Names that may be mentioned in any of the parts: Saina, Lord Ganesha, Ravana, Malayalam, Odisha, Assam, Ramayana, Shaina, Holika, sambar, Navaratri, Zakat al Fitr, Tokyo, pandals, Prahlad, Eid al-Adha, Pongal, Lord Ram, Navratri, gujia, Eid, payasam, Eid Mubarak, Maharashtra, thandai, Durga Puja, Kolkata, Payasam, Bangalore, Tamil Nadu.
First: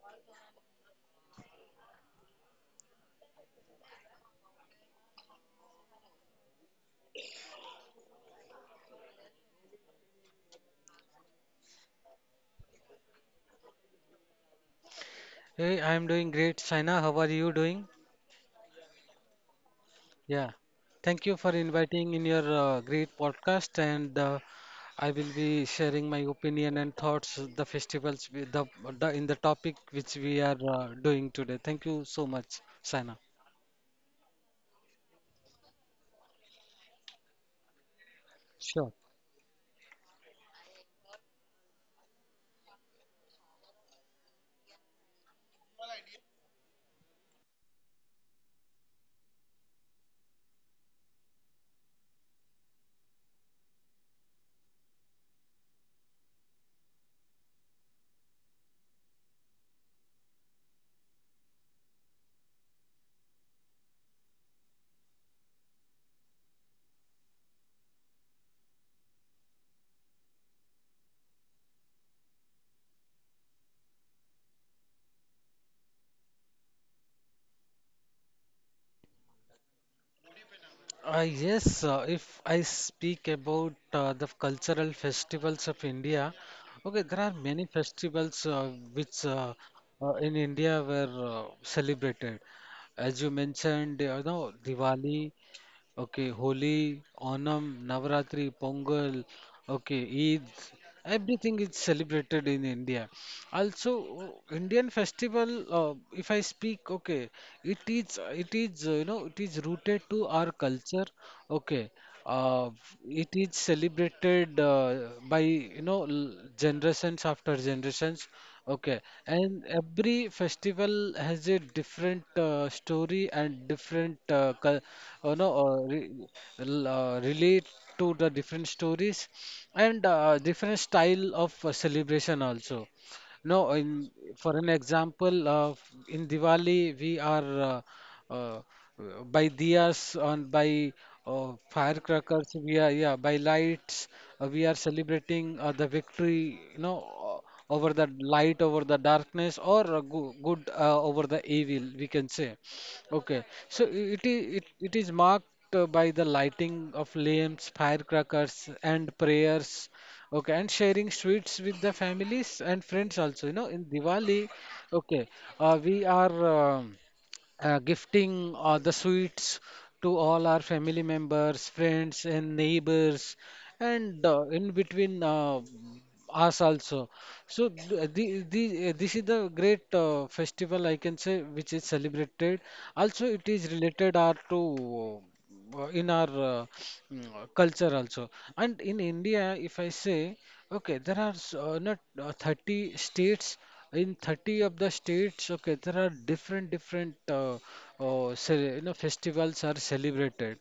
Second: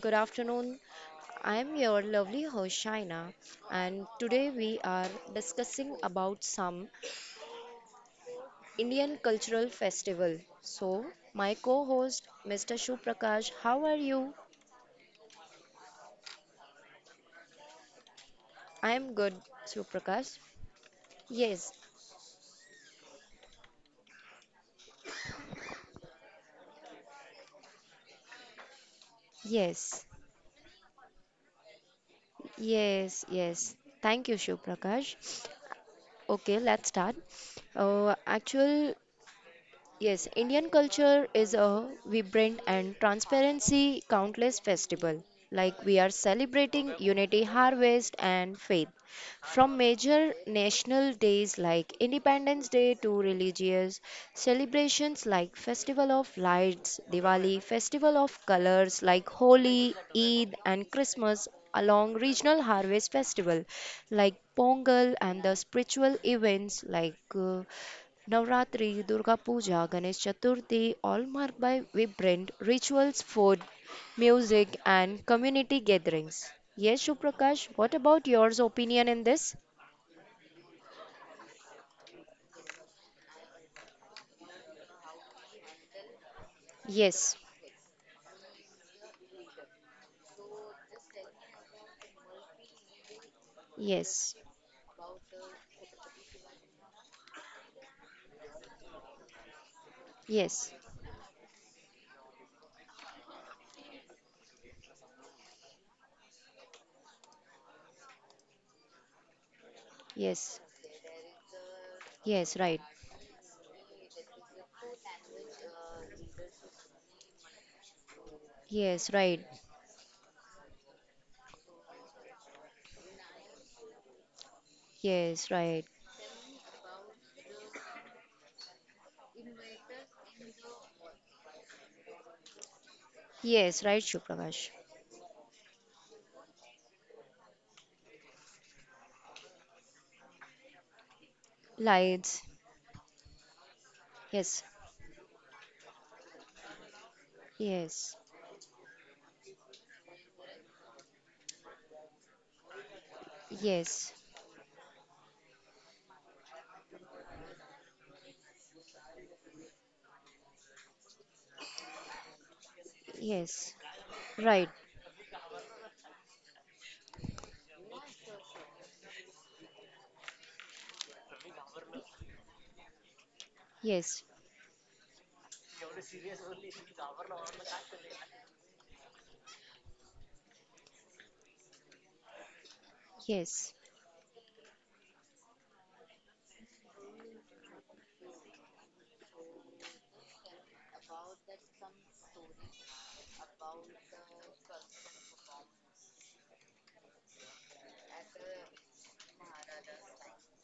Good afternoon. I'm your lovely host Shaina, and today we are discussing about some Indian cultural festival. So, my co-host, Mr. Suprakash, how are you? Hey, I'm doing great. Saina, how are you doing? I'm good, Suprakash. Yeah. Thank you for Yes, inviting in your great podcast and I will be sharing my opinion and thoughts of the festivals with the topic yes, which we are doing today. Thank you so much, Saina. yes, yes. Thank you, Suprakash. Okay, let's start. Actual Sure. Yes, Indian culture is a vibrant and transparency countless festival. Like we are celebrating unity, harvest, and faith. From major national days like Independence Day to religious celebrations like Festival of Lights, Diwali, Festival of Colors like Holi, Eid, and Christmas, along regional harvest festival like Pongal and the spiritual events like uh, Navratri, Durga Puja, Ganesh Chaturthi, all marked by vibrant rituals, food, music, and community gatherings. Yes, Shuprakash, what about your opinion in this? Yes, if I speak about the cultural festivals of India, okay, Yes, there are many festivals which in India were celebrated. As you mentioned, yes, you know, Diwali. Okay, Holi, Onam, Navaratri, Pongal, okay, yes, Eid, everything is celebrated in India. Also, Indian festival, if I speak, okay, you know, it is rooted to yes, our culture, okay. yes, right, Uh, it is celebrated by you know generations after generations. Okay, yes, right, and every festival has a different story and different you yes, know right, relate to the different stories and different style of celebration also. No, yes, right, in, for Shuprakash. an example, in Diwali we are uh, uh, by diyas and by Lights, firecrackers. We are yeah by lights. Yes, We are celebrating the victory, you know, over the yes, light, over the darkness, or go good over the evil. We can say. Okay, so yes, it is marked by the lighting of lamps, firecrackers, and prayers. Okay, and sharing sweets with the families and friends also. You know, yes, in Diwali, right, okay, we are gifting the sweets to all our family members, friends, and neighbors, yes, and in between us also. So this is the great festival I can say which is celebrated. Also, it is yes, related our to in our culture also. And in India, if I say, okay, there are not 30 states. In 30 of the states, okay, there are different you know festivals are celebrated.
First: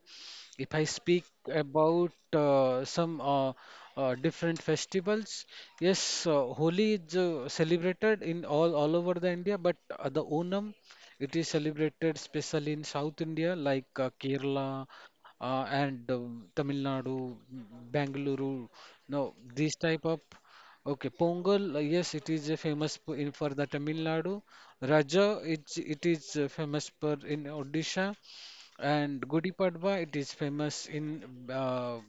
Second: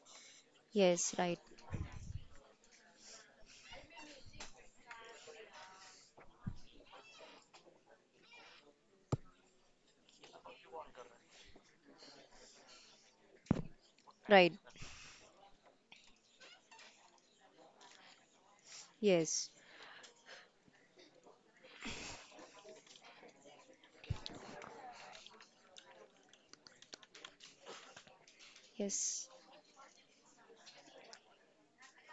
If I yes, speak right, about some different festivals, yes, Holi is celebrated in all over the India, but the Onam it is celebrated especially in South India like right, Kerala and Tamil Nadu, Bangalore. No, yes, these type of okay. Pongal, yes, it is famous for- in for the Tamil Nadu. Raja, it is famous for in Odisha and yes. Gudi Padwa. It is famous in uh,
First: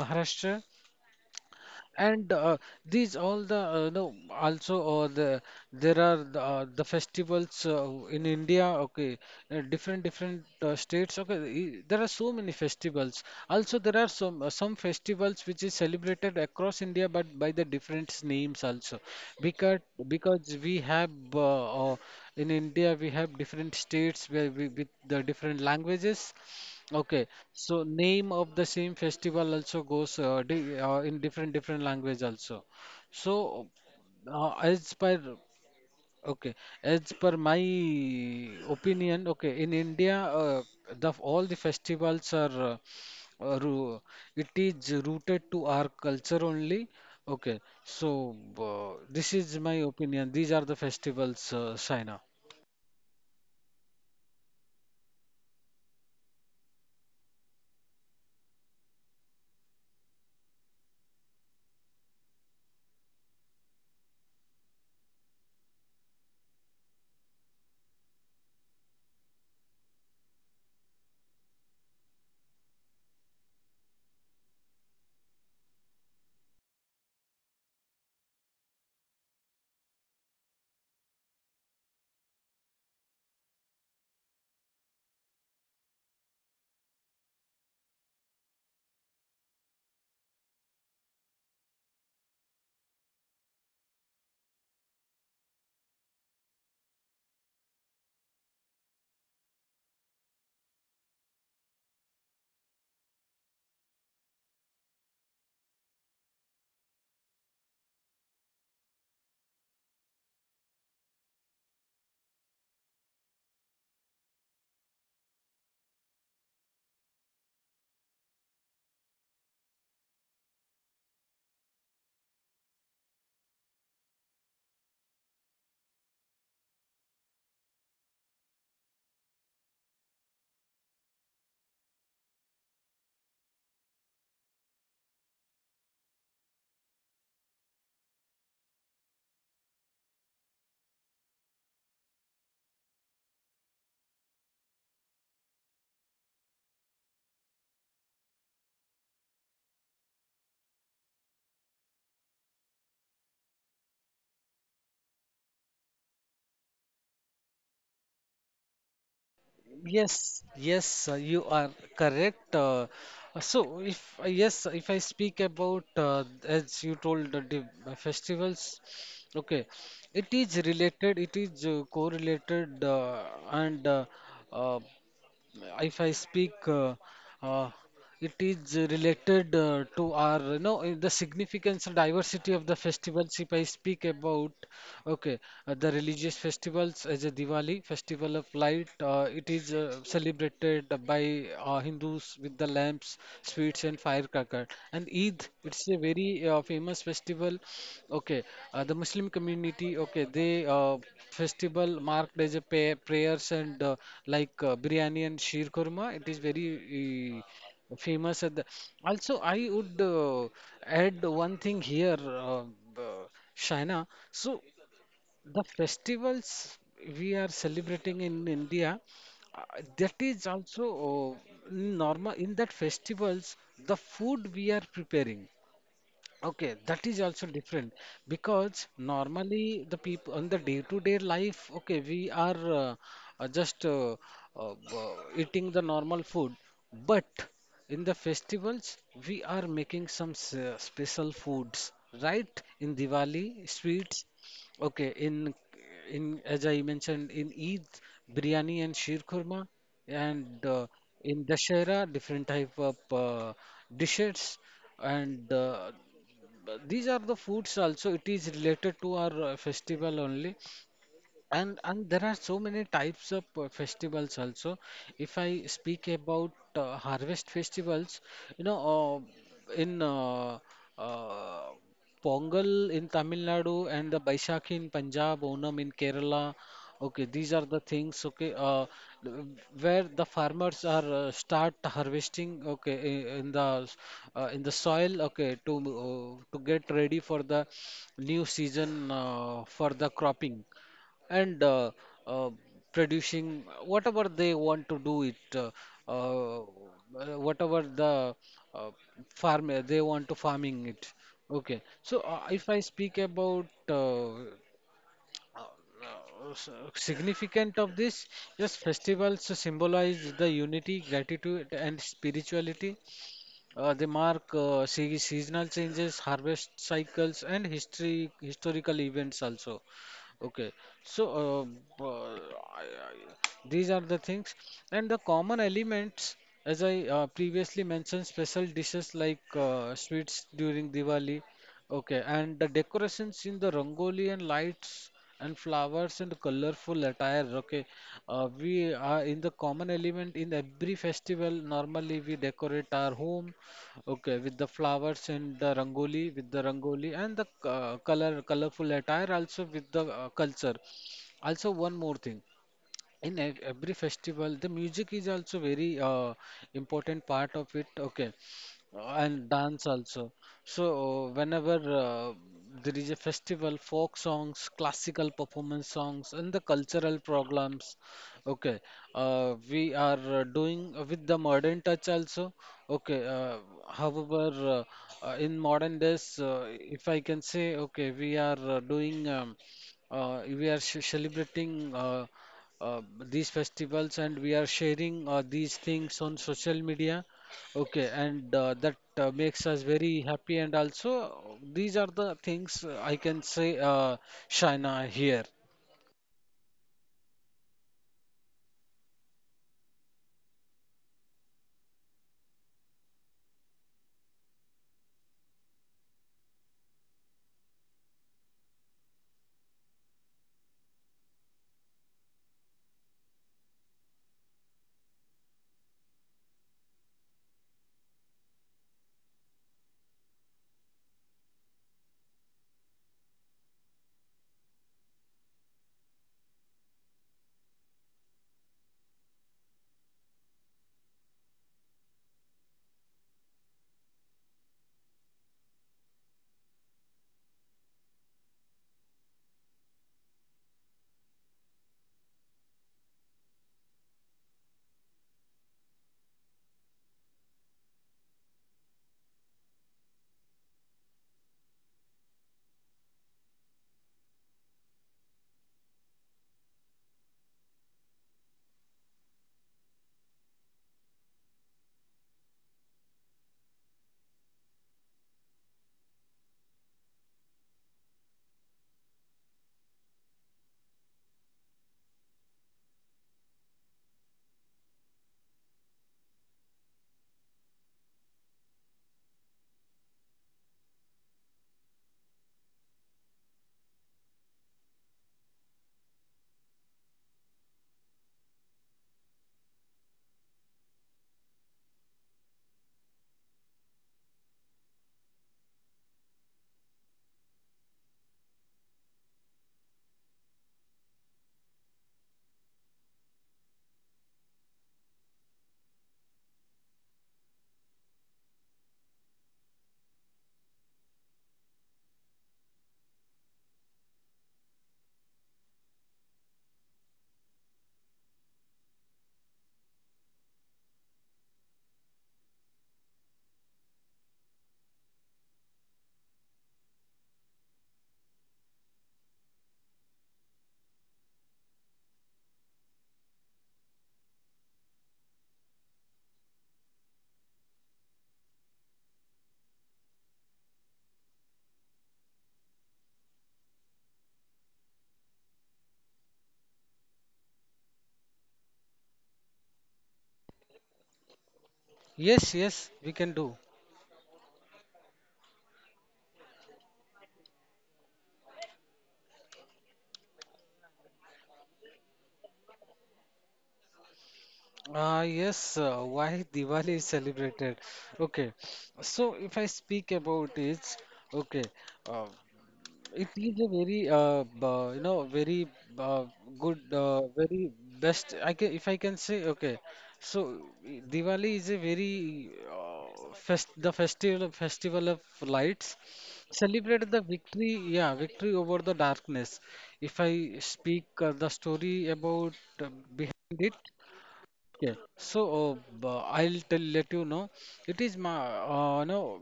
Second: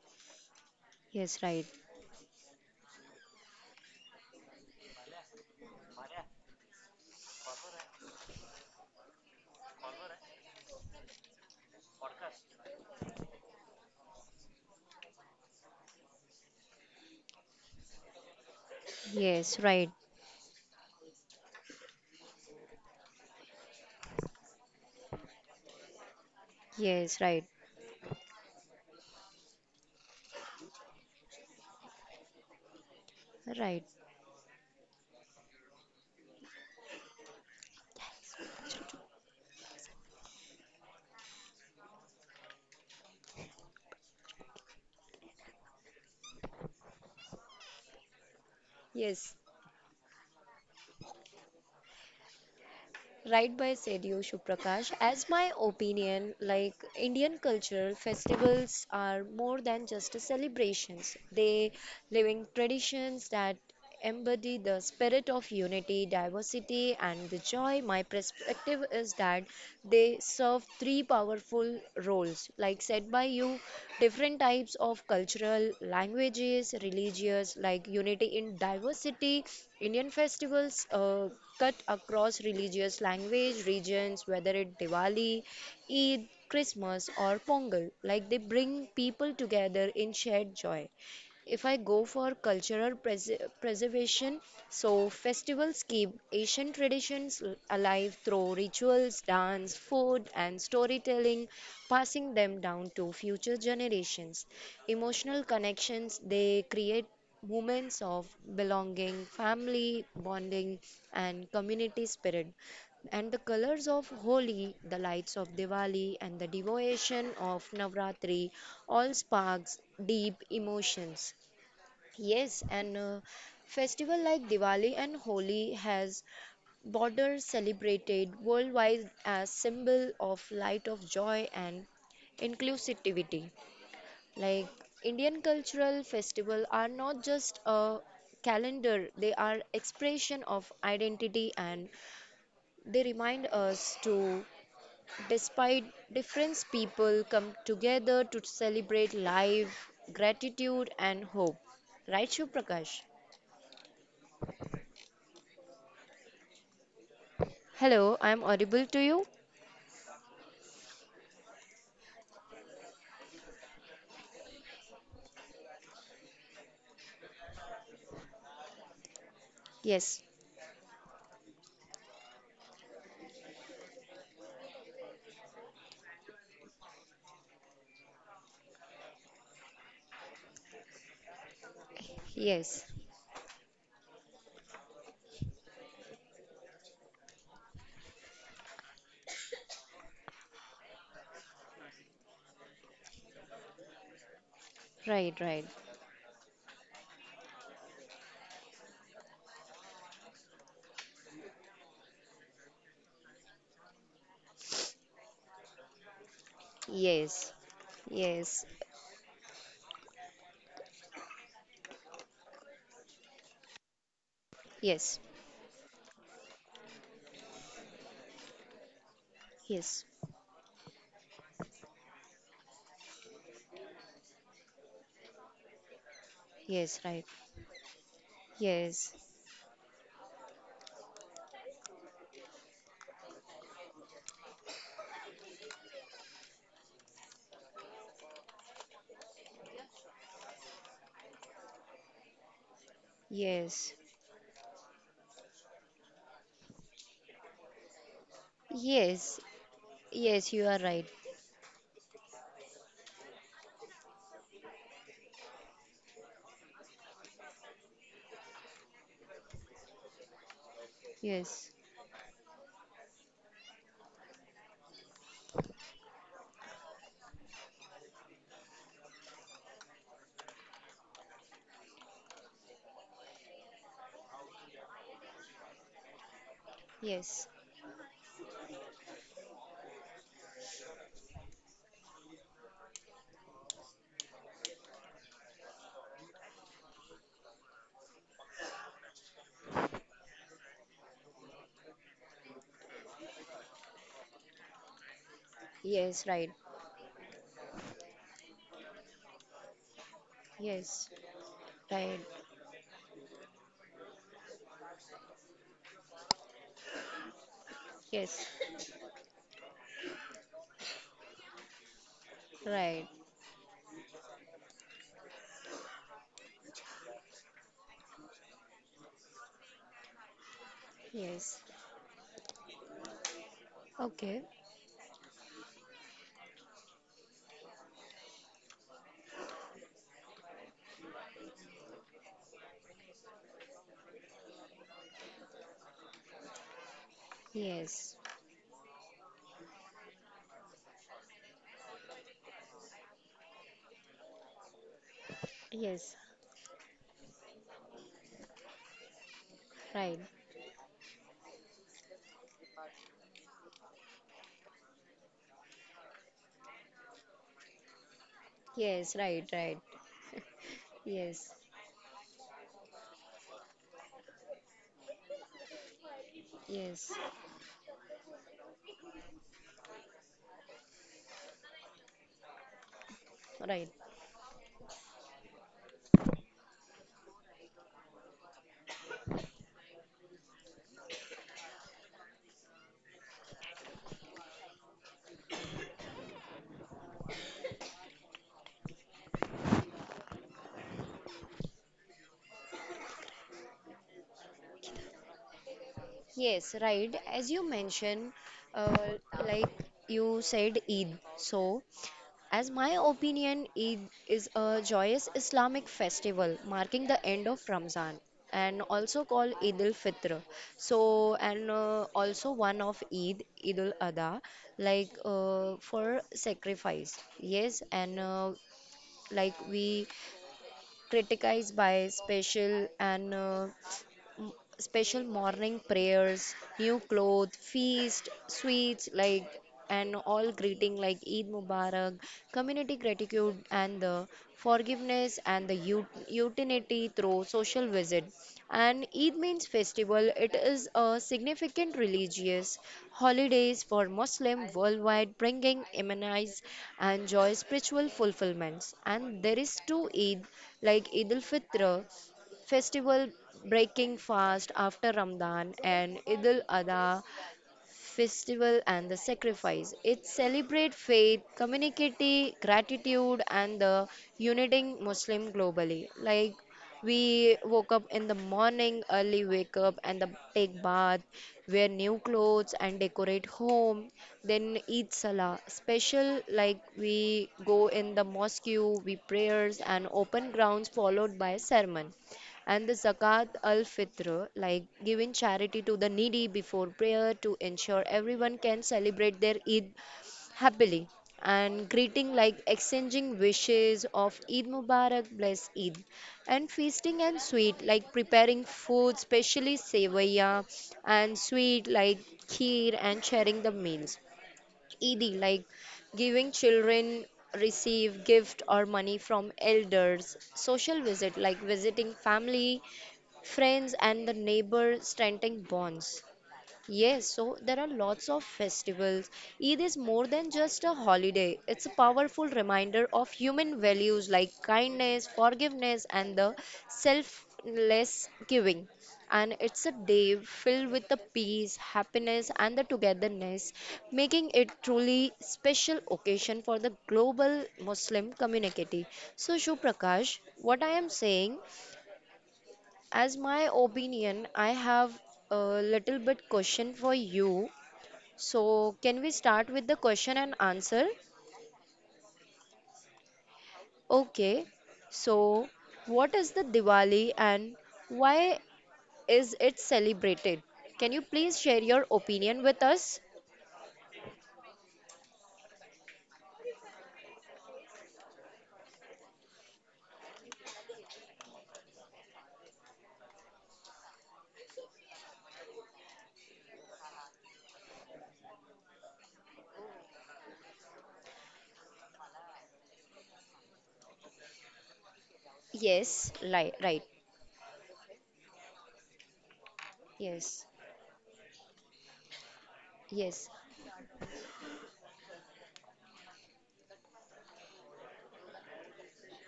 Maharashtra, Yes, right. and these all the no also or the there are the festivals in India. Okay, different states. Okay, there are so many festivals. Also, there are some festivals which is celebrated across India, but by the different names also, Yes, because right. because we have in India we have different states where we, with the different languages. Yes, Okay, right. so name of the same festival also goes di in different different language also. So Right. As per okay, as per my opinion, okay, in India, the all the festivals are uh, uh, ru- it is rooted to our culture only. Okay, so Yes. this is my opinion. These are the festivals, Saina. Right by said you, Prakash. As my opinion, like Indian cultural festivals are more than just a celebrations. They living traditions that embody the spirit of unity, diversity, and the joy. My perspective is that they serve three powerful roles, like said by you, different types of cultural languages, religious, like unity in diversity, Indian festivals cut across religious language regions, whether it Diwali, Eid, Christmas, or Pongal, like they bring people together in shared joy. If I go for cultural preservation, so festivals keep Asian traditions alive through rituals, dance, food, and storytelling, passing them down to future generations. Emotional connections they create moments of belonging, family bonding, and community spirit. And the colors of Holi, the lights of Diwali, and the devotion of Navratri all sparks deep emotions. Yes, and a festival like Diwali and Holi has border celebrated worldwide as symbol of light of joy and inclusivity. Like Indian cultural festival are not just a calendar, they are expression of identity and they remind us to despite difference people come together to celebrate life, gratitude and hope. Right, Shiv Prakash? Hello, I am audible to you? Yes, yes, you are correct. So, if I speak about as you told festivals, okay, Yes. It is correlated, and uh, if I speak uh, it is related to our, you know, the significance and diversity of the Yes. festivals. If I speak about, okay, the religious festivals as a Diwali, festival of light, it is celebrated by Hindus with the lamps, sweets, and firecracker. And Right, Eid, right. it's a very famous festival. Okay, the Muslim community, okay, they festival marked as a pay prayers and biryani and sheer kurma. It is very e, Yes. famous at Yes. the also I would add one thing here uh, Shaina, so Yes. the festivals we are celebrating in India uh, Yes. that is also normal in that festivals the food we are preparing. Okay, Yes, that right. is also different because Yes. normally the people on the day-to-day life, okay, we are just uh, uh, eating the normal food, but in the festivals we are making some special foods, right? In Diwali, Yes. sweets. Okay, in as I mentioned in Eid, biryani and sheer Yes. kurma, Yes, you and are right. in Dashera, different type of dishes and but these are the foods also. It is related to our festival only, Yes, and there are so many types of festivals also. If I speak about harvest festivals, you know, in uh, Pongal in Tamil Nadu and the Baisakhi in Punjab, Onam in Kerala, okay, yes, these are the things, okay, where the farmers are start harvesting, okay, in the soil, okay, to get ready for the new season for the cropping and uh, producing whatever they want to do it, yes, right. uh, whatever the uh, farm they want to farming Yes, it, okay. right. So if I speak about significant of this, Yes, yes, festivals symbolize the unity, gratitude, and spirituality. right. They mark seasonal changes, harvest cycles, and history historical events also. Okay, so Yes. These are the Okay. things, and the common elements, as I previously mentioned, special dishes like sweets during Diwali, okay, and the decorations in the Rangoli and lights and flowers and colorful attire. Okay, Yes, we are in the common element in every festival. Normally, we decorate our home, okay, with the flowers and the yes, Rangoli, with the Rangoli and the colorful attire also with the right. Culture. Also, one more thing, in every festival the music is also very important part of it, okay. Yes, And right, right. dance also. So Yes, whenever there is a festival, folk songs, classical performance songs, and the yes, cultural programs, okay, we are doing with the modern touch also, okay. uh, right. however uh, uh, in modern days, if I can say, okay, we are doing we are celebrating uh, these festivals and we are sharing these things on social media. Okay, and that makes us very happy. And also, these are the things I can say, Shaina, here. Yes, right. As you mentioned, like you said, Eid. So, as my opinion, Eid is a joyous Islamic festival marking the end of Ramzan and also called Eid al Fitr. So, and also one of Eid, Eid al Adha, like for sacrifice. Yes, and like we criticize by special and m- special morning prayers, new clothes, feast, sweets like and all greeting like Eid Mubarak, community gratitude and the forgiveness and the utility through social visit. And Eid means festival. It is a significant religious holidays for Muslim worldwide, bringing immunize and joy spiritual fulfillments. And there is two Eid like Eid al-Fitr festival breaking fast after Ramadan and Eid al-Adha festival and the sacrifice. It celebrate faith, community, gratitude and the uniting Muslim globally. Like we woke up in the morning, early wake up and the take bath, wear new clothes and decorate home. Then Eid Salah, special like we go in the mosque, we prayers and open grounds followed by sermon. And the Zakat al Fitr, like giving charity to the needy before prayer to ensure everyone can celebrate their Eid happily. And greeting, like exchanging wishes of Eid Mubarak, bless Eid. And feasting and sweet, like preparing food, specially sevaya and sweet, like kheer, and sharing the meals. ED, like giving children receive gift or money from elders. Social visit, like visiting family, friends, and the neighbor, strengthening bonds. Yes, so there are lots of festivals. Eid is more than just a holiday. It's a powerful reminder of human values like kindness, forgiveness, and the selfless giving. And it's a day filled with the peace, happiness, and the togetherness, making it truly special occasion for the global Muslim community. So, Shuprakash, what I am saying, as my opinion, I have a little bit question for you so, can we start with the question and answer? Yes, yes, we can do. Okay. So, what is the Diwali and why is it celebrated? Can you please share your opinion with us? Yes, why Diwali is celebrated? Okay, so if I speak about it, okay, uh, it is a very you know very uh, good very best I can if I can say, okay. So Diwali is a very festival of lights, Yes, li right. celebrate the victory, yeah, victory over the darkness. If I Yes. speak the story about uh, Yes. behind it, okay. So b- I'll tell let you know it is my no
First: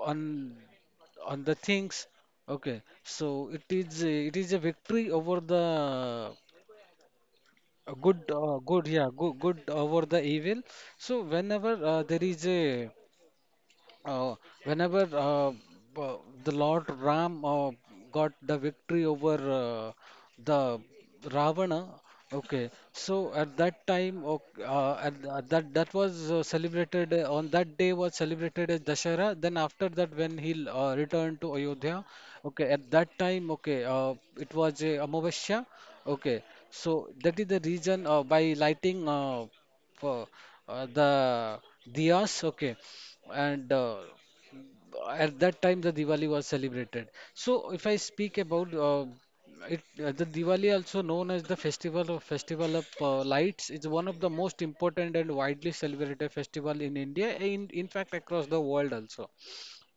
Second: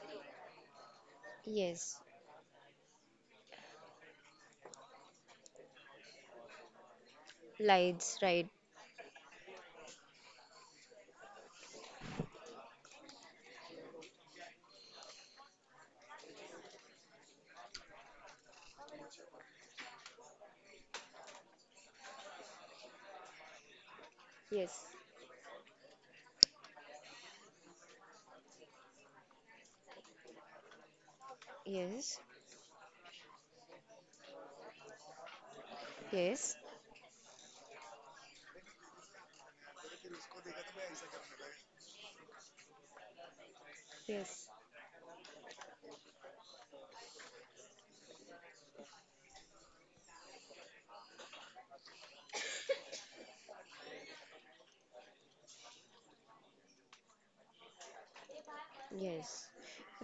on on the Yes. things. Okay, so it is a victory over the Lights, right. Good over the evil. So whenever there is a uh, whenever uh, the Lord Ram got the victory over the Ravana, okay. So at that time, okay, Yes. At, th- at that that was celebrated on that day was celebrated as Dashera. Then after that, when he returned to Ayodhya, Yes. okay, at that time, okay, it was a Amavasya, okay. Yes. So that is the reason, by lighting uh, the diyas, okay, and Yes. at that time the Diwali was celebrated. So if I speak about the Diwali, also known as the festival of lights, is one of the most important and widely celebrated festival in India, in fact across the world also. Yes.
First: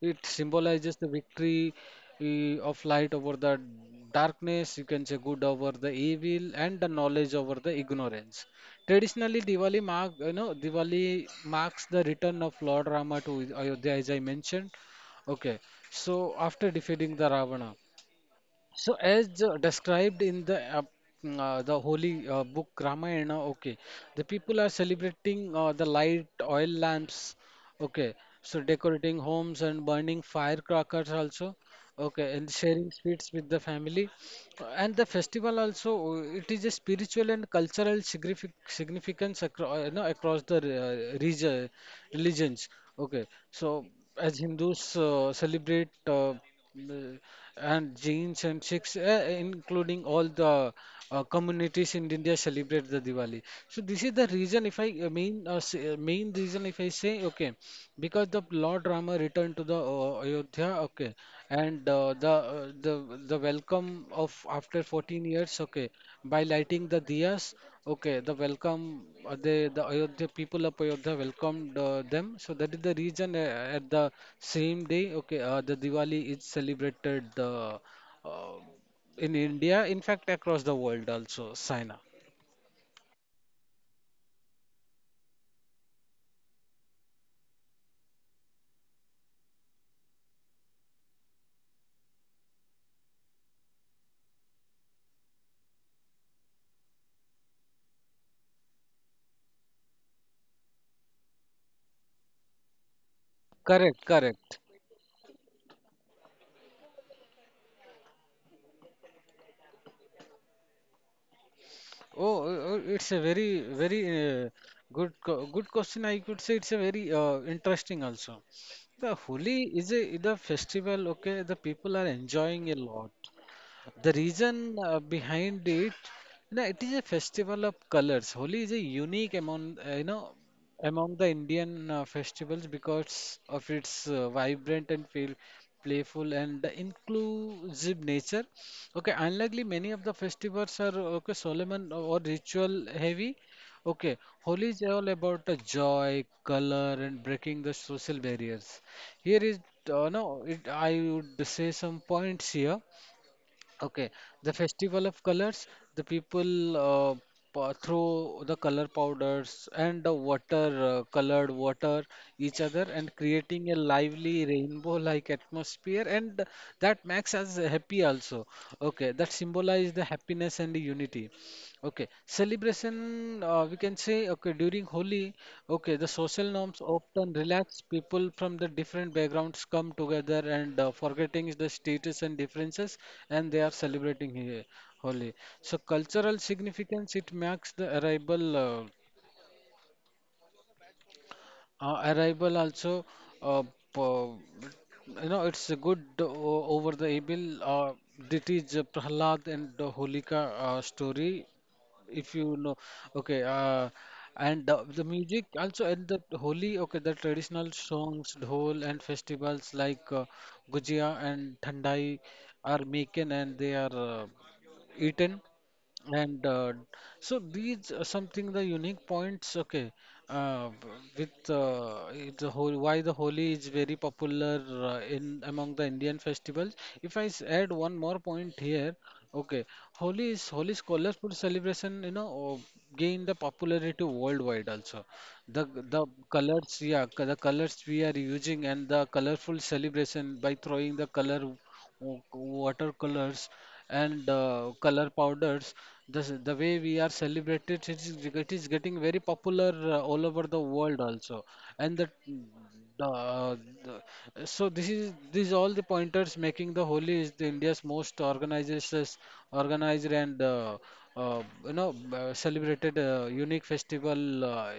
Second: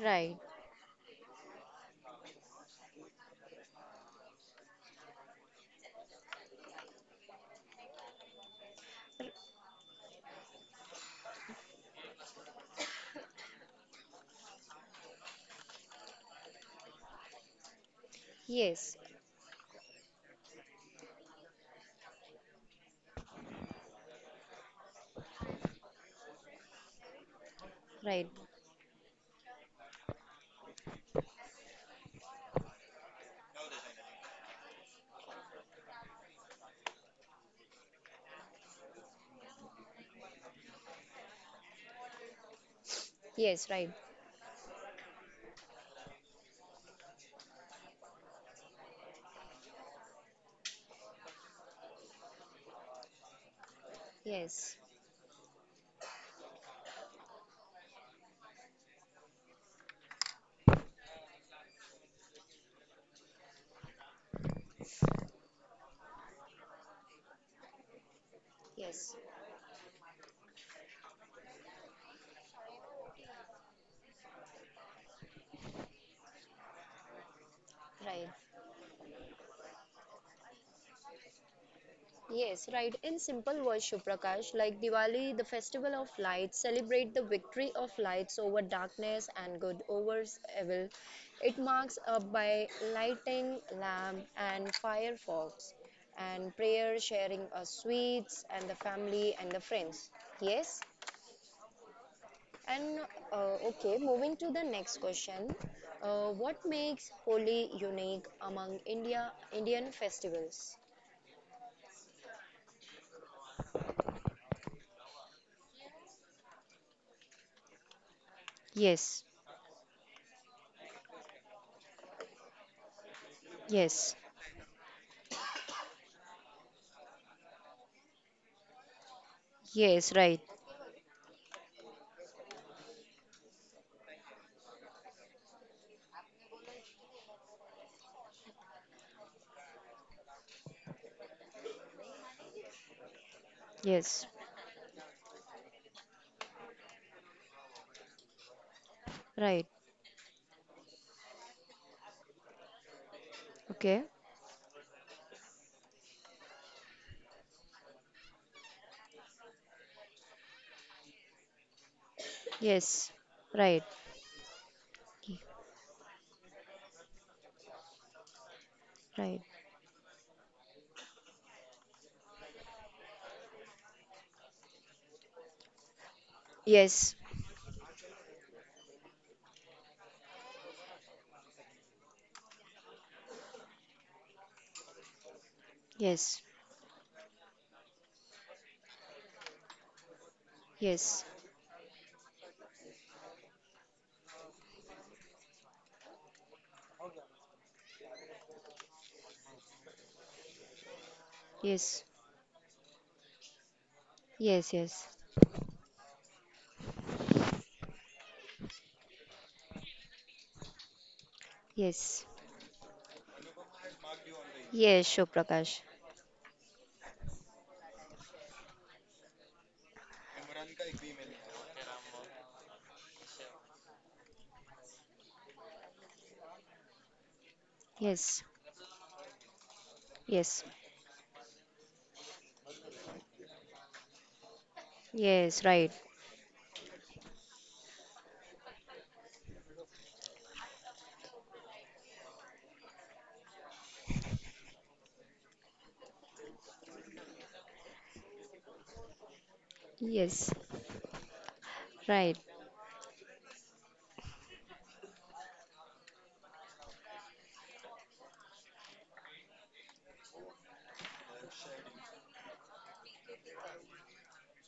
It symbolizes the victory, of light over the darkness, you can say good over the evil, and the knowledge over the ignorance. Traditionally, Diwali mark, you know, Diwali marks the return of Lord Rama to Ayodhya, as I mentioned. Okay, so after defeating the Ravana. So Yes. as described in the the holy book Ramayana, okay, the people are celebrating the light oil lamps, okay, Right. so decorating homes and burning firecrackers also, okay, and sharing sweets with the family. And the festival also, it is a spiritual and cultural significance across, you know, across the religions. Okay, Yes, so right. as Hindus celebrate, m- and Jains and Sikhs, including all the communities in India celebrate the Diwali. So this is the reason if Yes. I main s- main reason if I say okay, because the Lord Rama returned to the Ayodhya, okay, and the welcome of after 14 years, okay, by lighting the diyas, okay, the welcome Yes. They the Ayodhya people of Ayodhya welcomed them. So that is the reason at the same day, okay, the Diwali is celebrated. Right. uh, in India, in fact, across the world also, Saina. Yes, right. In simple words, Shuprakash, like Diwali, the festival of lights, celebrate the victory of lights over darkness and good over evil. It marks up by lighting lamp and fireworks, and prayer, sharing of sweets, and the family and the friends. Yes. And okay, Correct, moving to correct. the next question. What makes Holi unique among Indian festivals? Oh, it's a very, very good, good question. I could say it's a very interesting also. The Yes, Holi is is a festival. Okay, the people are enjoying a lot. The yes, reason behind it, you know, it is a festival of colors. Holi is a unique among, yes, right. among the Indian festivals because of its vibrant and feel playful and inclusive nature. Okay, unlikely many of the festivals are okay solemn or ritual heavy. Okay, Yes, Holi is all about the joy, color, and breaking the social barriers. Here is, right. No, it, I would say some points here. Okay, Okay. the festival of colors, the people throw the color powders and the water, colored water, each other, and Yes, creating a right. lively rainbow-like y- atmosphere, and that makes us happy also. Okay, that Right. symbolize the happiness and the unity. Okay, celebration, we can say, okay, during Holi, okay, the social norms Yes, often relax. People from the different backgrounds come together and forgetting the status and differences, and they are celebrating here, Holi. So, cultural yes, significance, it marks the arrival, yes, arrival also, uh, po- you know, it's a good over the evil. It is Prahlad and the Holika story yes, if you know okay and yes, the yes, music also at the Holi, okay, the traditional songs dhol and festivals like gujia and thandai yes. are making and they are Yes, eaten, Shoprakash. and so these are something the unique points. Okay, uh, b- with the whole why the Holi is very popular in among the Indian festivals. If I add one more Yes, point here, okay, yes, Holi's colorful celebration, you know, gained the popularity worldwide also. The yes, right. the colors, yeah, the colors we are using and the colorful celebration by throwing the color watercolors and color powders, the way we are celebrated it is getting very popular all over the Yes, world also, and right. uh, so this is these all the pointers making the Holi is the India's most organizes organized and celebrated unique festival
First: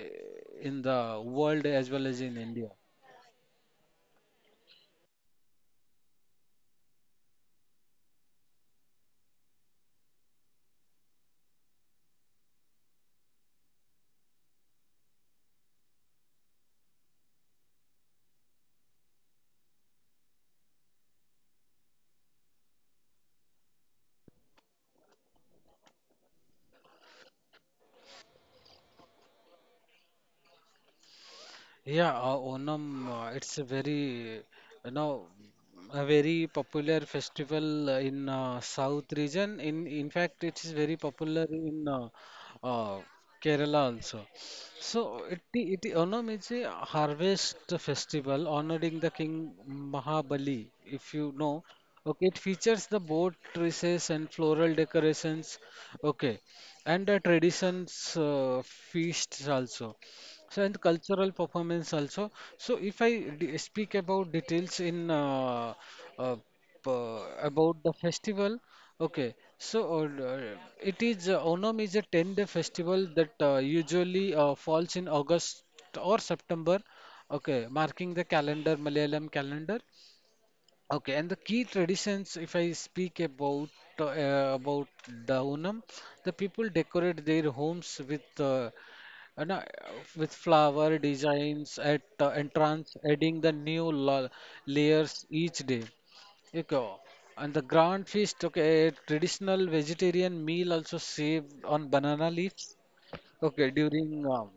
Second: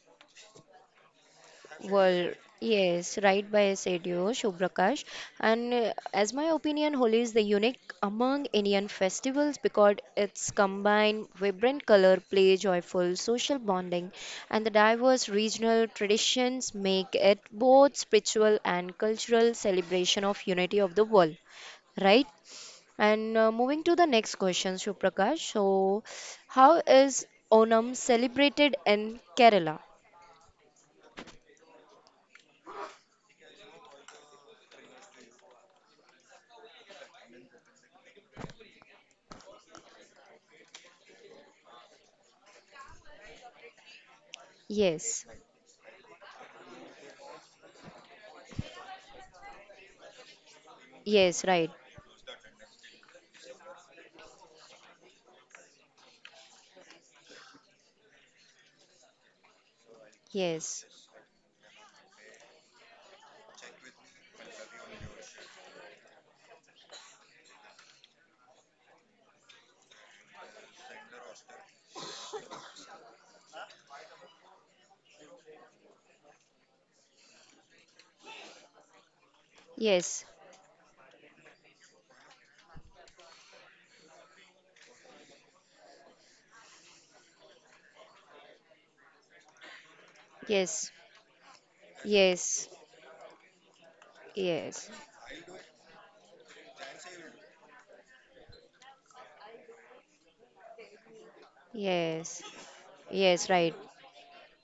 in the world as well as Well, in India. yes, right by said you, And as my opinion, Holi is the unique among Indian festivals because it's combined vibrant color play, joyful social bonding, and the diverse regional traditions make it both spiritual and cultural celebration of unity of the world, right? And moving to the next question, Shubhrakash. So, how is Onam celebrated in Kerala? Yeah, Onam, it's a very, you know, a very popular festival in South region. In fact, it is very popular in uh, Kerala also. So Yes, it Onam is a harvest festival honoring the King Mahabali, if you yes, know. right. Okay, it features the boat races and floral decorations. Okay, and the traditions feasts also. So and Yes, cultural performance also. So if I speak about details uh, about the festival, okay. So it is Onam is a 10-day festival that usually falls in August or September, okay, marking the calendar Malayalam calendar. yes, Okay, and the key traditions, if I speak about the Onam, the people decorate their homes with no, with yes, flower designs at yes, entrance, adding the new la yes, layers each day. Okay. And the grand feast, okay, a traditional vegetarian meal also served on banana yes, leaves. yes, right. Okay, during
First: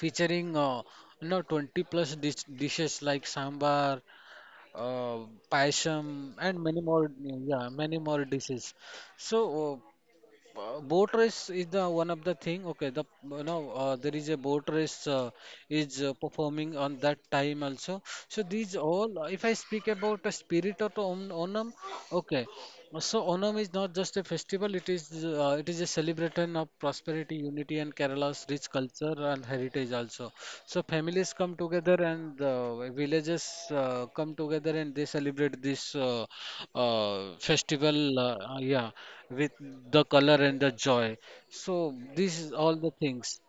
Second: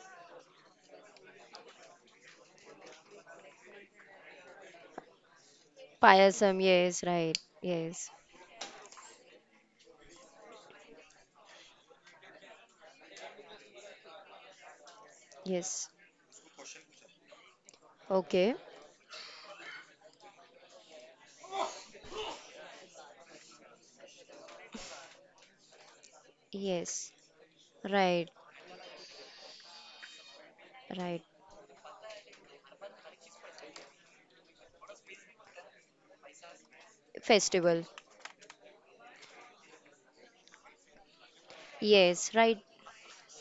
featuring you know 20 plus dishes like sambar, uh, payasam, and Payasam, many more. yes, right, Yeah, many yes, more dishes. So boat race is the one of the thing. Okay, the you know there is a boat race is yes. Performing on that time also. So Okay, these all. If I speak about the spirit of Onam, okay. So Onam is not just a festival, it is a celebration of yes, prosperity, unity, and right, Kerala's rich culture and heritage also. So right. families come together and villages come together and they celebrate this Festival, festival, yeah, with the color and the joy. So this yes, is right, all the things.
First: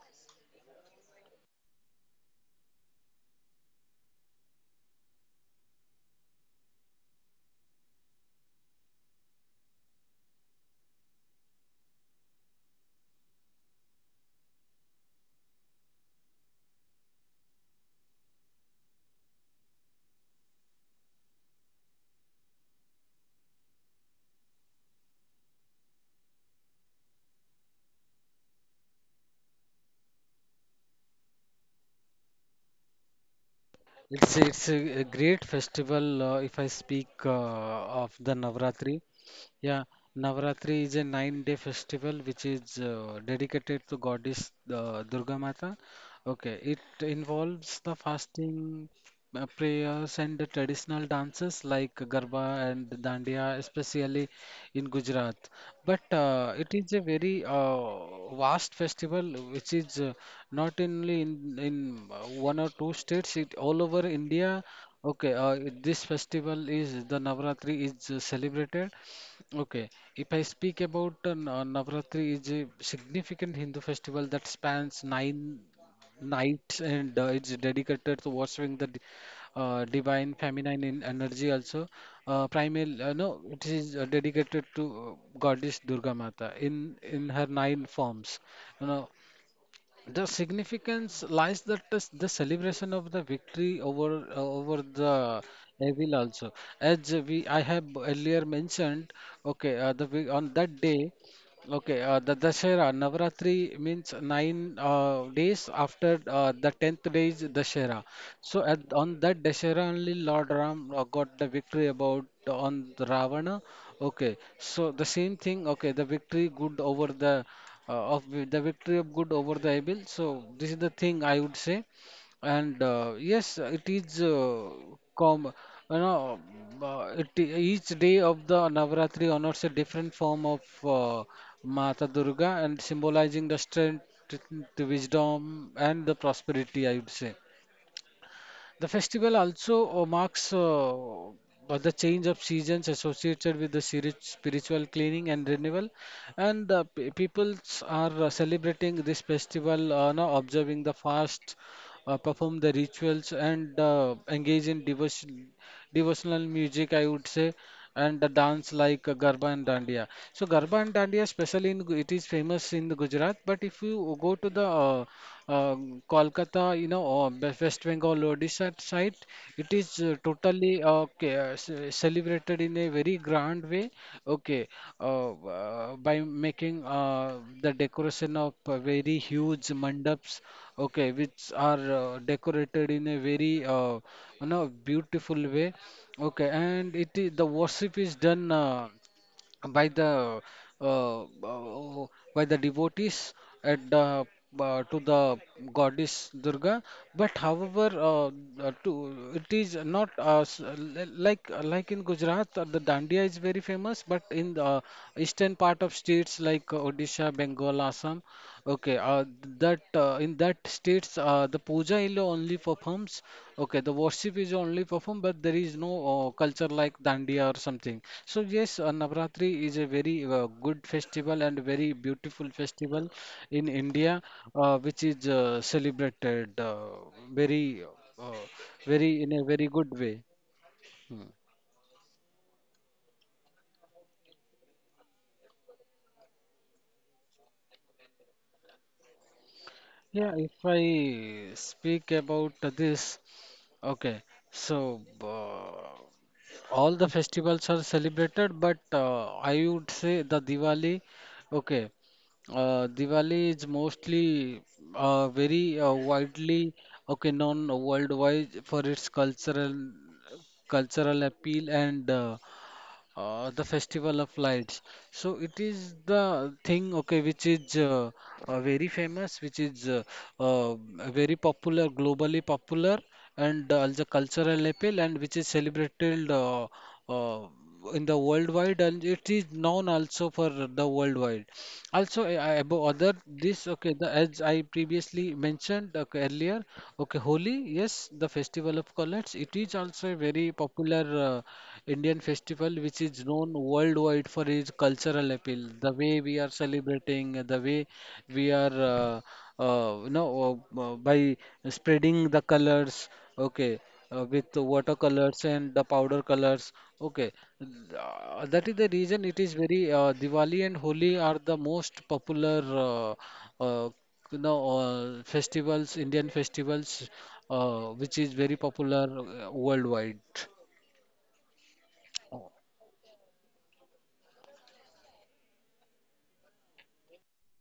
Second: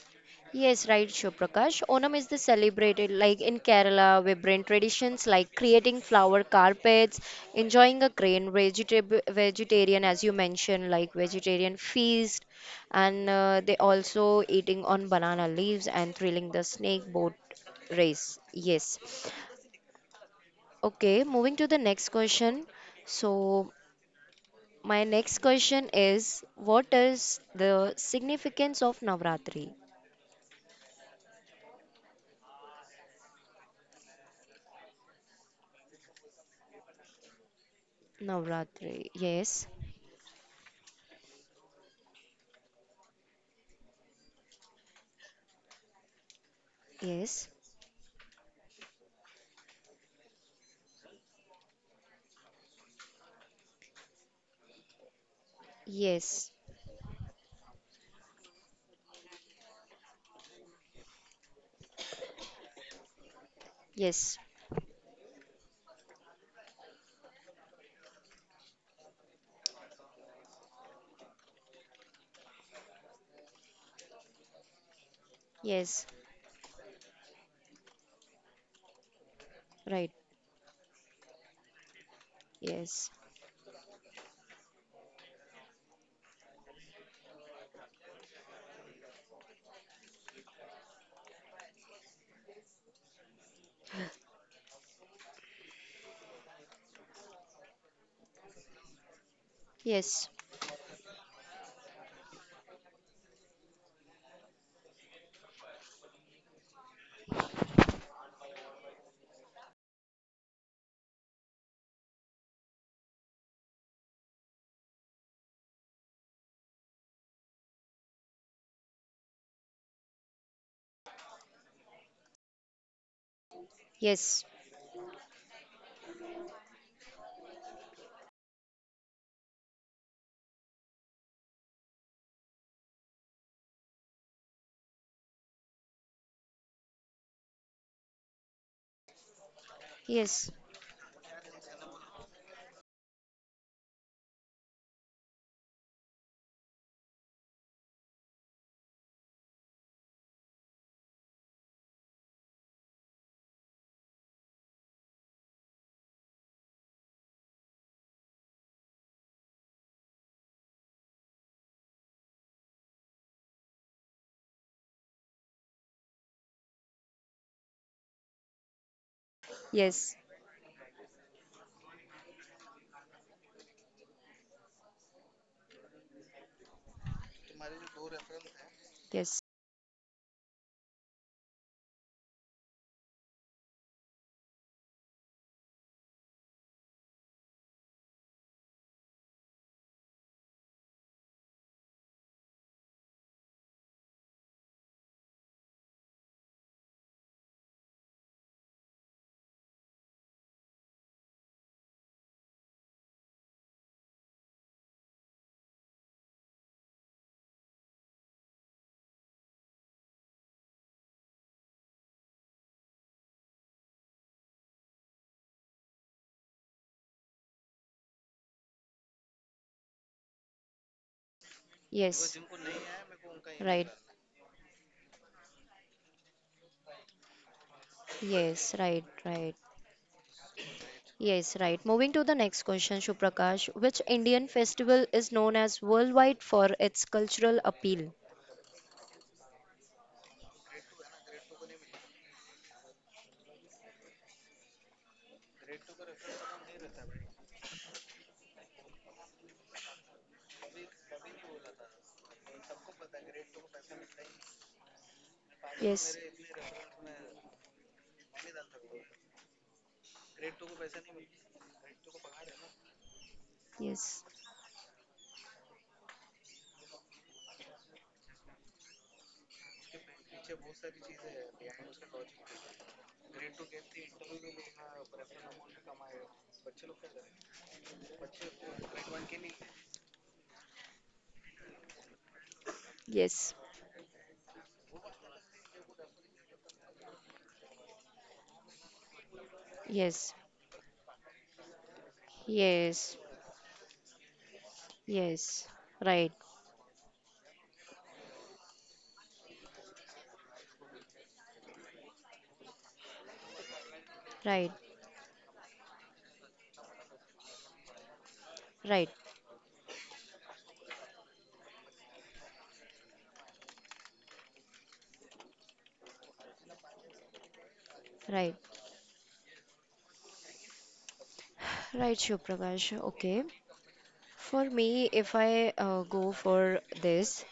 Yes, right, Prakash. Onam is the celebrated like in Kerala, vibrant traditions like creating flower carpets, enjoying a grain vegetab vegetarian, as you mentioned, like vegetarian feast, and they also eating on banana leaves and thrilling the snake boat race. Yes. Okay, moving to the next question. So my next question is, what is the significance of Navratri? It's a great festival if I speak of the Navratri. Navratri. Yes. Yeah, Navaratri is a nine-day festival which is dedicated to goddess Durga Mata. Okay, it Yes. involves the fasting, prayers, and the traditional dances like Garba and Dandiya, especially in Gujarat. But Yes, it is a very vast festival which is not only in, in one or two states, it all over yes, India. Okay, this festival is the Navaratri is celebrated. Okay, if I speak about Navratri is a significant Hindu festival that spans nine yes, nights and it's dedicated to worshiping the right, divine feminine in energy also. Primal, yes, no, it is Dedicated to goddess Durga Mata in her nine forms. You know, the significance lies that is the celebration of the victory over the evil also. As we I have earlier mentioned, okay, yes, on that day, okay, the Dashera Navratri means nine days after the tenth days Dashera. So at, on that Dashera only Lord Ram got the victory about on the Ravana. Okay, so the same thing. Okay, the victory good over the of the victory of good over the evil. So this is the thing I would say, and yes, it is yes, com you know it, each day of the Navaratri honors a different form of Mata Durga and symbolizing the strength, wisdom, and the prosperity, I would say. The festival also yes, marks the change of seasons associated with the spiritual cleaning and renewal, and the peoples are celebrating this festival, now observing the fast, perform the rituals and engage in devotional music, I would say, and the dance like Garba and Dandiya. So Garba and Dandiya, especially it is famous in the Gujarat, but if you go to the uh, Kolkata, you know, or West Bengal, Odisha, side, it is yes, totally okay celebrated in a very grand way. Okay, by making the decoration of very yes, huge mandaps. Okay, which are decorated in a very you know beautiful way. Okay, and the worship is done. By the uh, uh, by the devotees at the to the goddess Durga. But however, to it is not like in Gujarat, the dandiya is very famous. But in the eastern part of states like Odisha, Bengal, Assam. Okay, that in that states the puja is only performs. Okay, the worship is only performed, but there is no culture like dandiya or something. So yes, Navratri is a very good festival and very yes, beautiful festival in right, India, which is celebrated, very, uh, yes, right, very in a right, very good way. yes, right. Moving to the next question, Shuprakash, which Indian festival is known as worldwide for its cultural appeal? Yeah, if I speak about this, okay, so all the festivals are celebrated, but I would say the Diwali. Okay, Diwali is mostly very Yes, widely okay known worldwide for its cultural appeal and the yes, Festival of Lights. So it is the thing, okay, which is very famous, which is uh, very popular, globally popular, and as a cultural appeal, and which is celebrated uh, in the worldwide, and it is known also for the worldwide. Also, above other yes, this, okay, the as I previously mentioned okay, earlier, okay, Holi, yes, the Festival of Colors, it is also a yes, very popular. Indian festival, which yes, is known worldwide for its cultural appeal. yes, The way right, we are celebrating, the way we are, uh, uh, you know, by spreading the colors, okay, with the right, watercolors and the powder colors, okay. That is the right, reason it is very Diwali and Holi are the most popular, uh, uh, festivals, Indian festivals, which is very right, popular worldwide. right, Shuprakash, okay. For me, if I go for this,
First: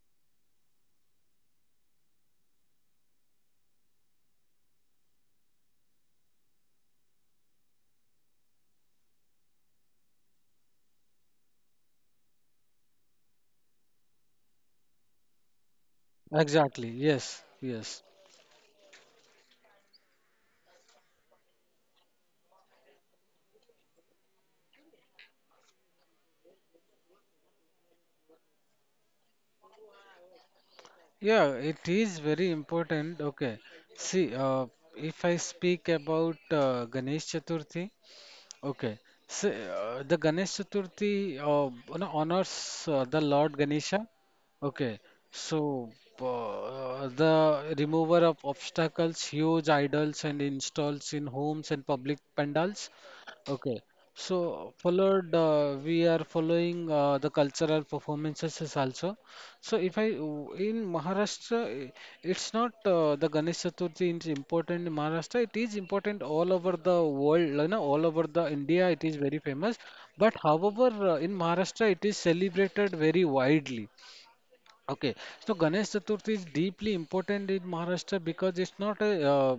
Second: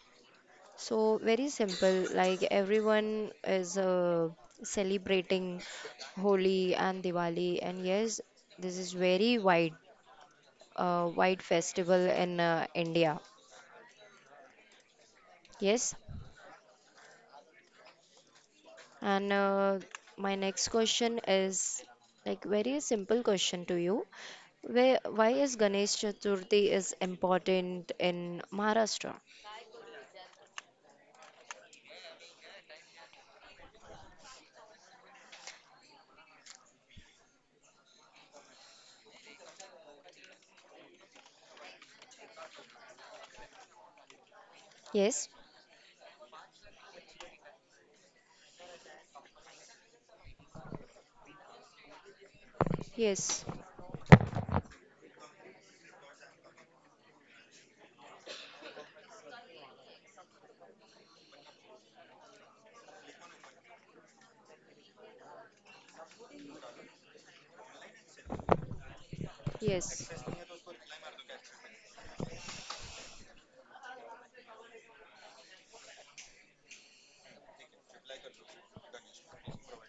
so very simple, like everyone is celebrating Holi and Diwali, and yes, this is very wide, wide festival in India. Yes, Exactly. Yes. Yes. and my next question is like very simple question to you. Where, why is Ganesh Chaturthi is important in Maharashtra? Yeah, it is very important. Okay. See, if I speak about Ganesh Chaturthi, okay. So, the Ganesh Chaturthi, you know, honors the Lord Ganesha. Okay. Yes, So, the remover of obstacles, huge idols, and installs in homes and public pandals. yes, Okay, so followed, we are following the cultural performances is also. So if I in Maharashtra, it's not the Ganesh Chaturthi is important in Maharashtra. It is important all over the world, you know, all over the India. It is very famous. yes, But however, in Maharashtra, it is celebrated very widely. Okay, so Ganesh Chaturthi is deeply important in Maharashtra because it's not a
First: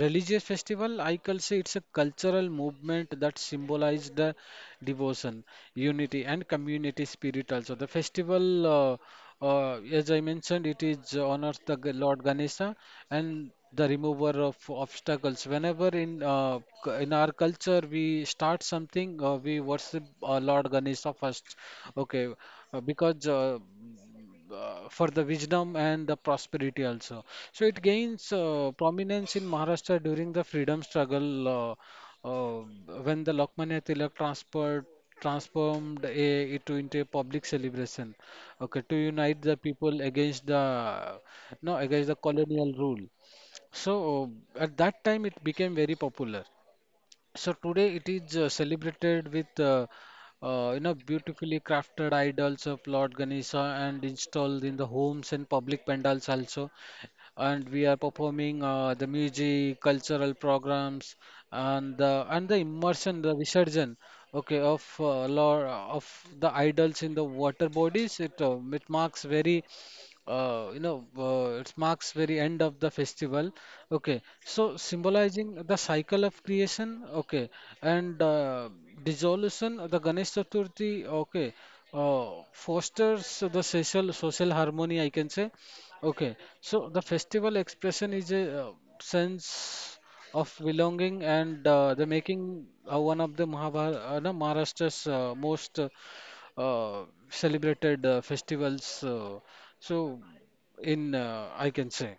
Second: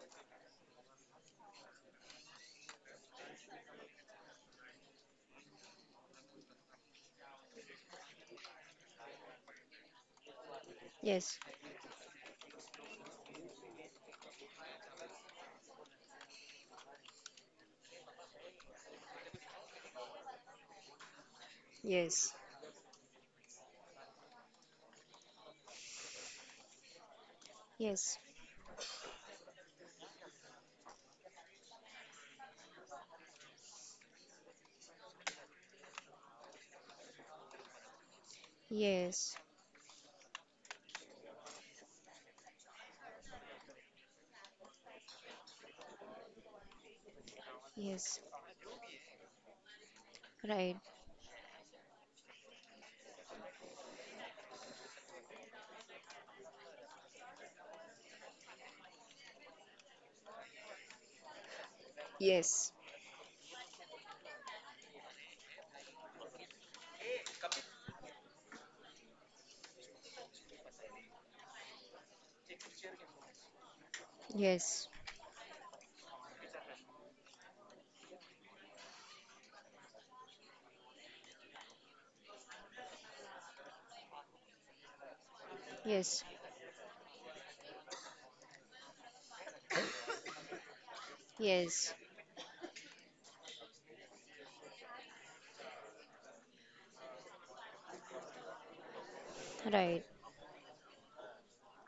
religious festival, I can say it's a cultural movement that symbolizes the devotion, unity, and community spirit. Also, the festival, as I mentioned, it is yes. honors the Lord Ganesha and the remover of obstacles. Whenever in our culture we start something, we worship Lord Ganesha first. Okay, Yes. Because for the wisdom and the prosperity also. So it gains Yes. Prominence in Maharashtra during the freedom struggle uh, uh, when the Lokmanya Tilak transferred transformed it into a public celebration, okay, to unite the Yes. people against the no against the colonial rule. So at that time it became very popular, so today it is Yes. celebrated with you know Right. beautifully crafted idols of Lord Ganesha and installed in the homes and public pandals also. And we are performing the music, cultural programs, and the Yes. immersion, the visarjan, okay, of Lord of the idols in the water bodies. It it marks very you know, it marks very end of the festival. Okay, so Yes. symbolizing the cycle of creation. Okay, and dissolution. The Ganesh Chaturthi. Okay, uh, fosters the social harmony, I can say. Okay, Yes. so the festival expression is a sense of belonging and the Yes. making one of the Mahabhar no, Maharashtra's most celebrated festivals. So, Right. in I can say,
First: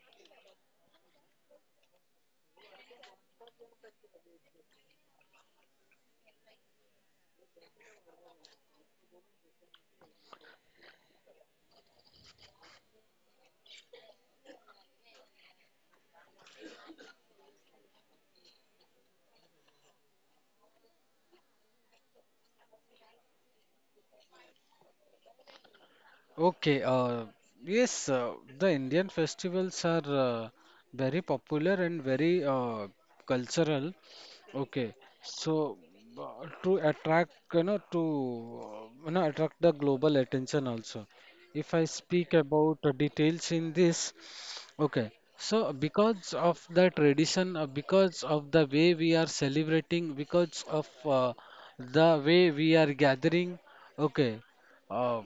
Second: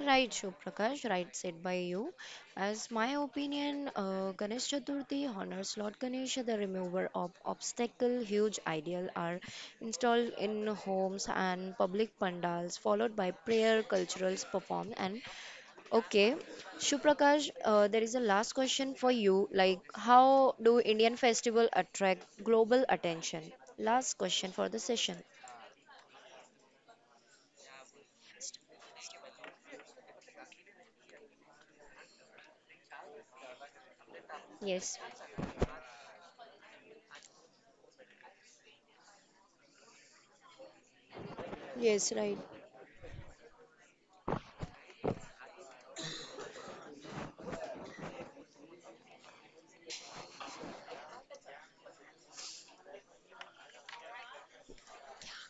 Right, Prakash. Right said by you. As my opinion, Ganesh Chaturthi honors Lord Ganesh, the remover of obstacle. Huge ideal are installed in homes and public pandals, followed by prayer, culturals performed, and Okay, Shuprakash, there is a last question for you. Like, how do Indian festival attract global attention? Last question for the session. okay, yes, the Indian festivals are very popular and very cultural. Yes. Okay, so to attract, you know, to you know, attract the global attention also. If I Yes, right. speak about details in this, okay, so because of the tradition, because of the way we are celebrating, because of the way we are gathering, okay, uh,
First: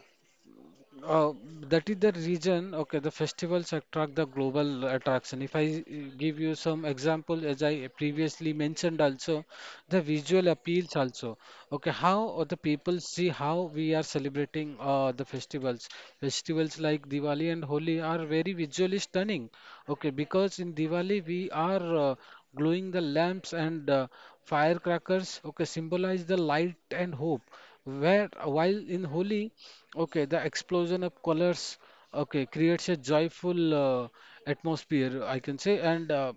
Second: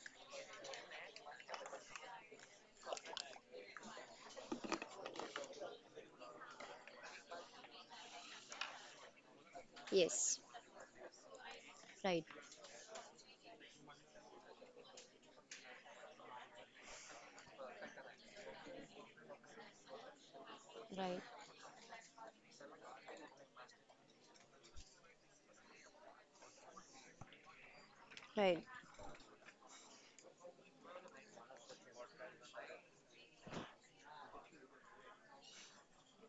uh, that is the reason, okay, the festivals attract the global attraction. If I give you some example, as I previously mentioned also, the visual Yes. appeals also, okay, Right, how the people see how we are celebrating the festivals. Festivals like Diwali and Holi are very visually stunning, okay, because in Diwali right, we are gluing the lamps and firecrackers, okay, symbolize the light and hope, where Right. while in Holi, okay, the explosion of colors, okay, creates a joyful atmosphere, I can say, and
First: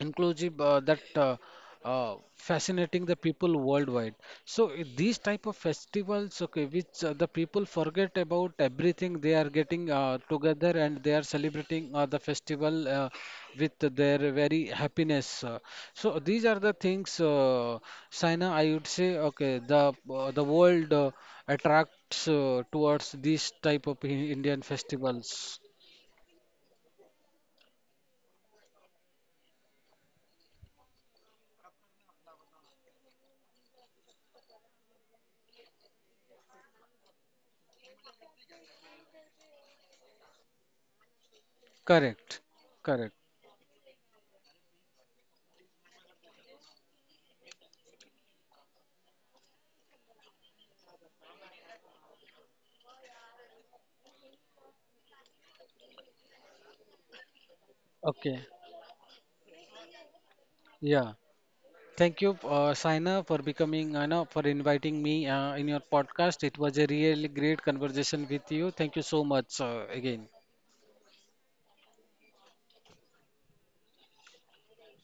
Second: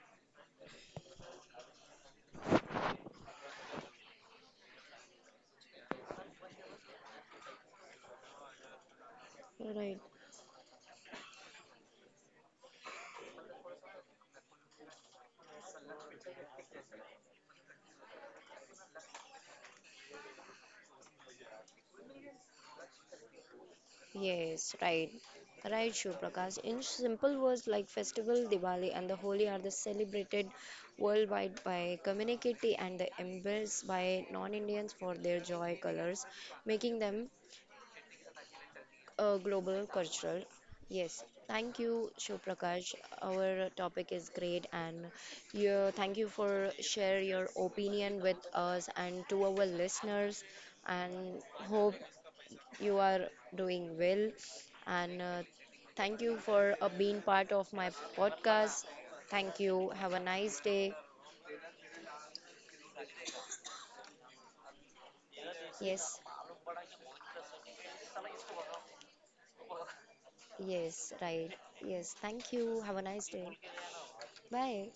inclusive that fascinating the people worldwide. So these type of festivals, okay, which the people forget about everything, they are getting Right. Together and they are celebrating the festival with their very happiness, so these are the things, Saina, I would say, okay, the world attracts towards these type of Indian Yes, right. festivals. Right, Prakash. In simple words, like festival Diwali and the Holi are the celebrated worldwide by community and the embraced by non-Indians for their joy colors, making them global cultural. Yes, thank you, Prakash. Correct, Our correct. topic is great, and you, thank you for share your opinion with us and to our listeners. And hope you are doing well. And thank you for being part of my Okay. podcast. Thank you. Have a nice day. Yeah, thank you, Saina, for becoming, no, for inviting me in your Yes, podcast. It was a really great conversation with you. Thank you so much again. yes, right. Yes, thank you. Have a nice day. Bye.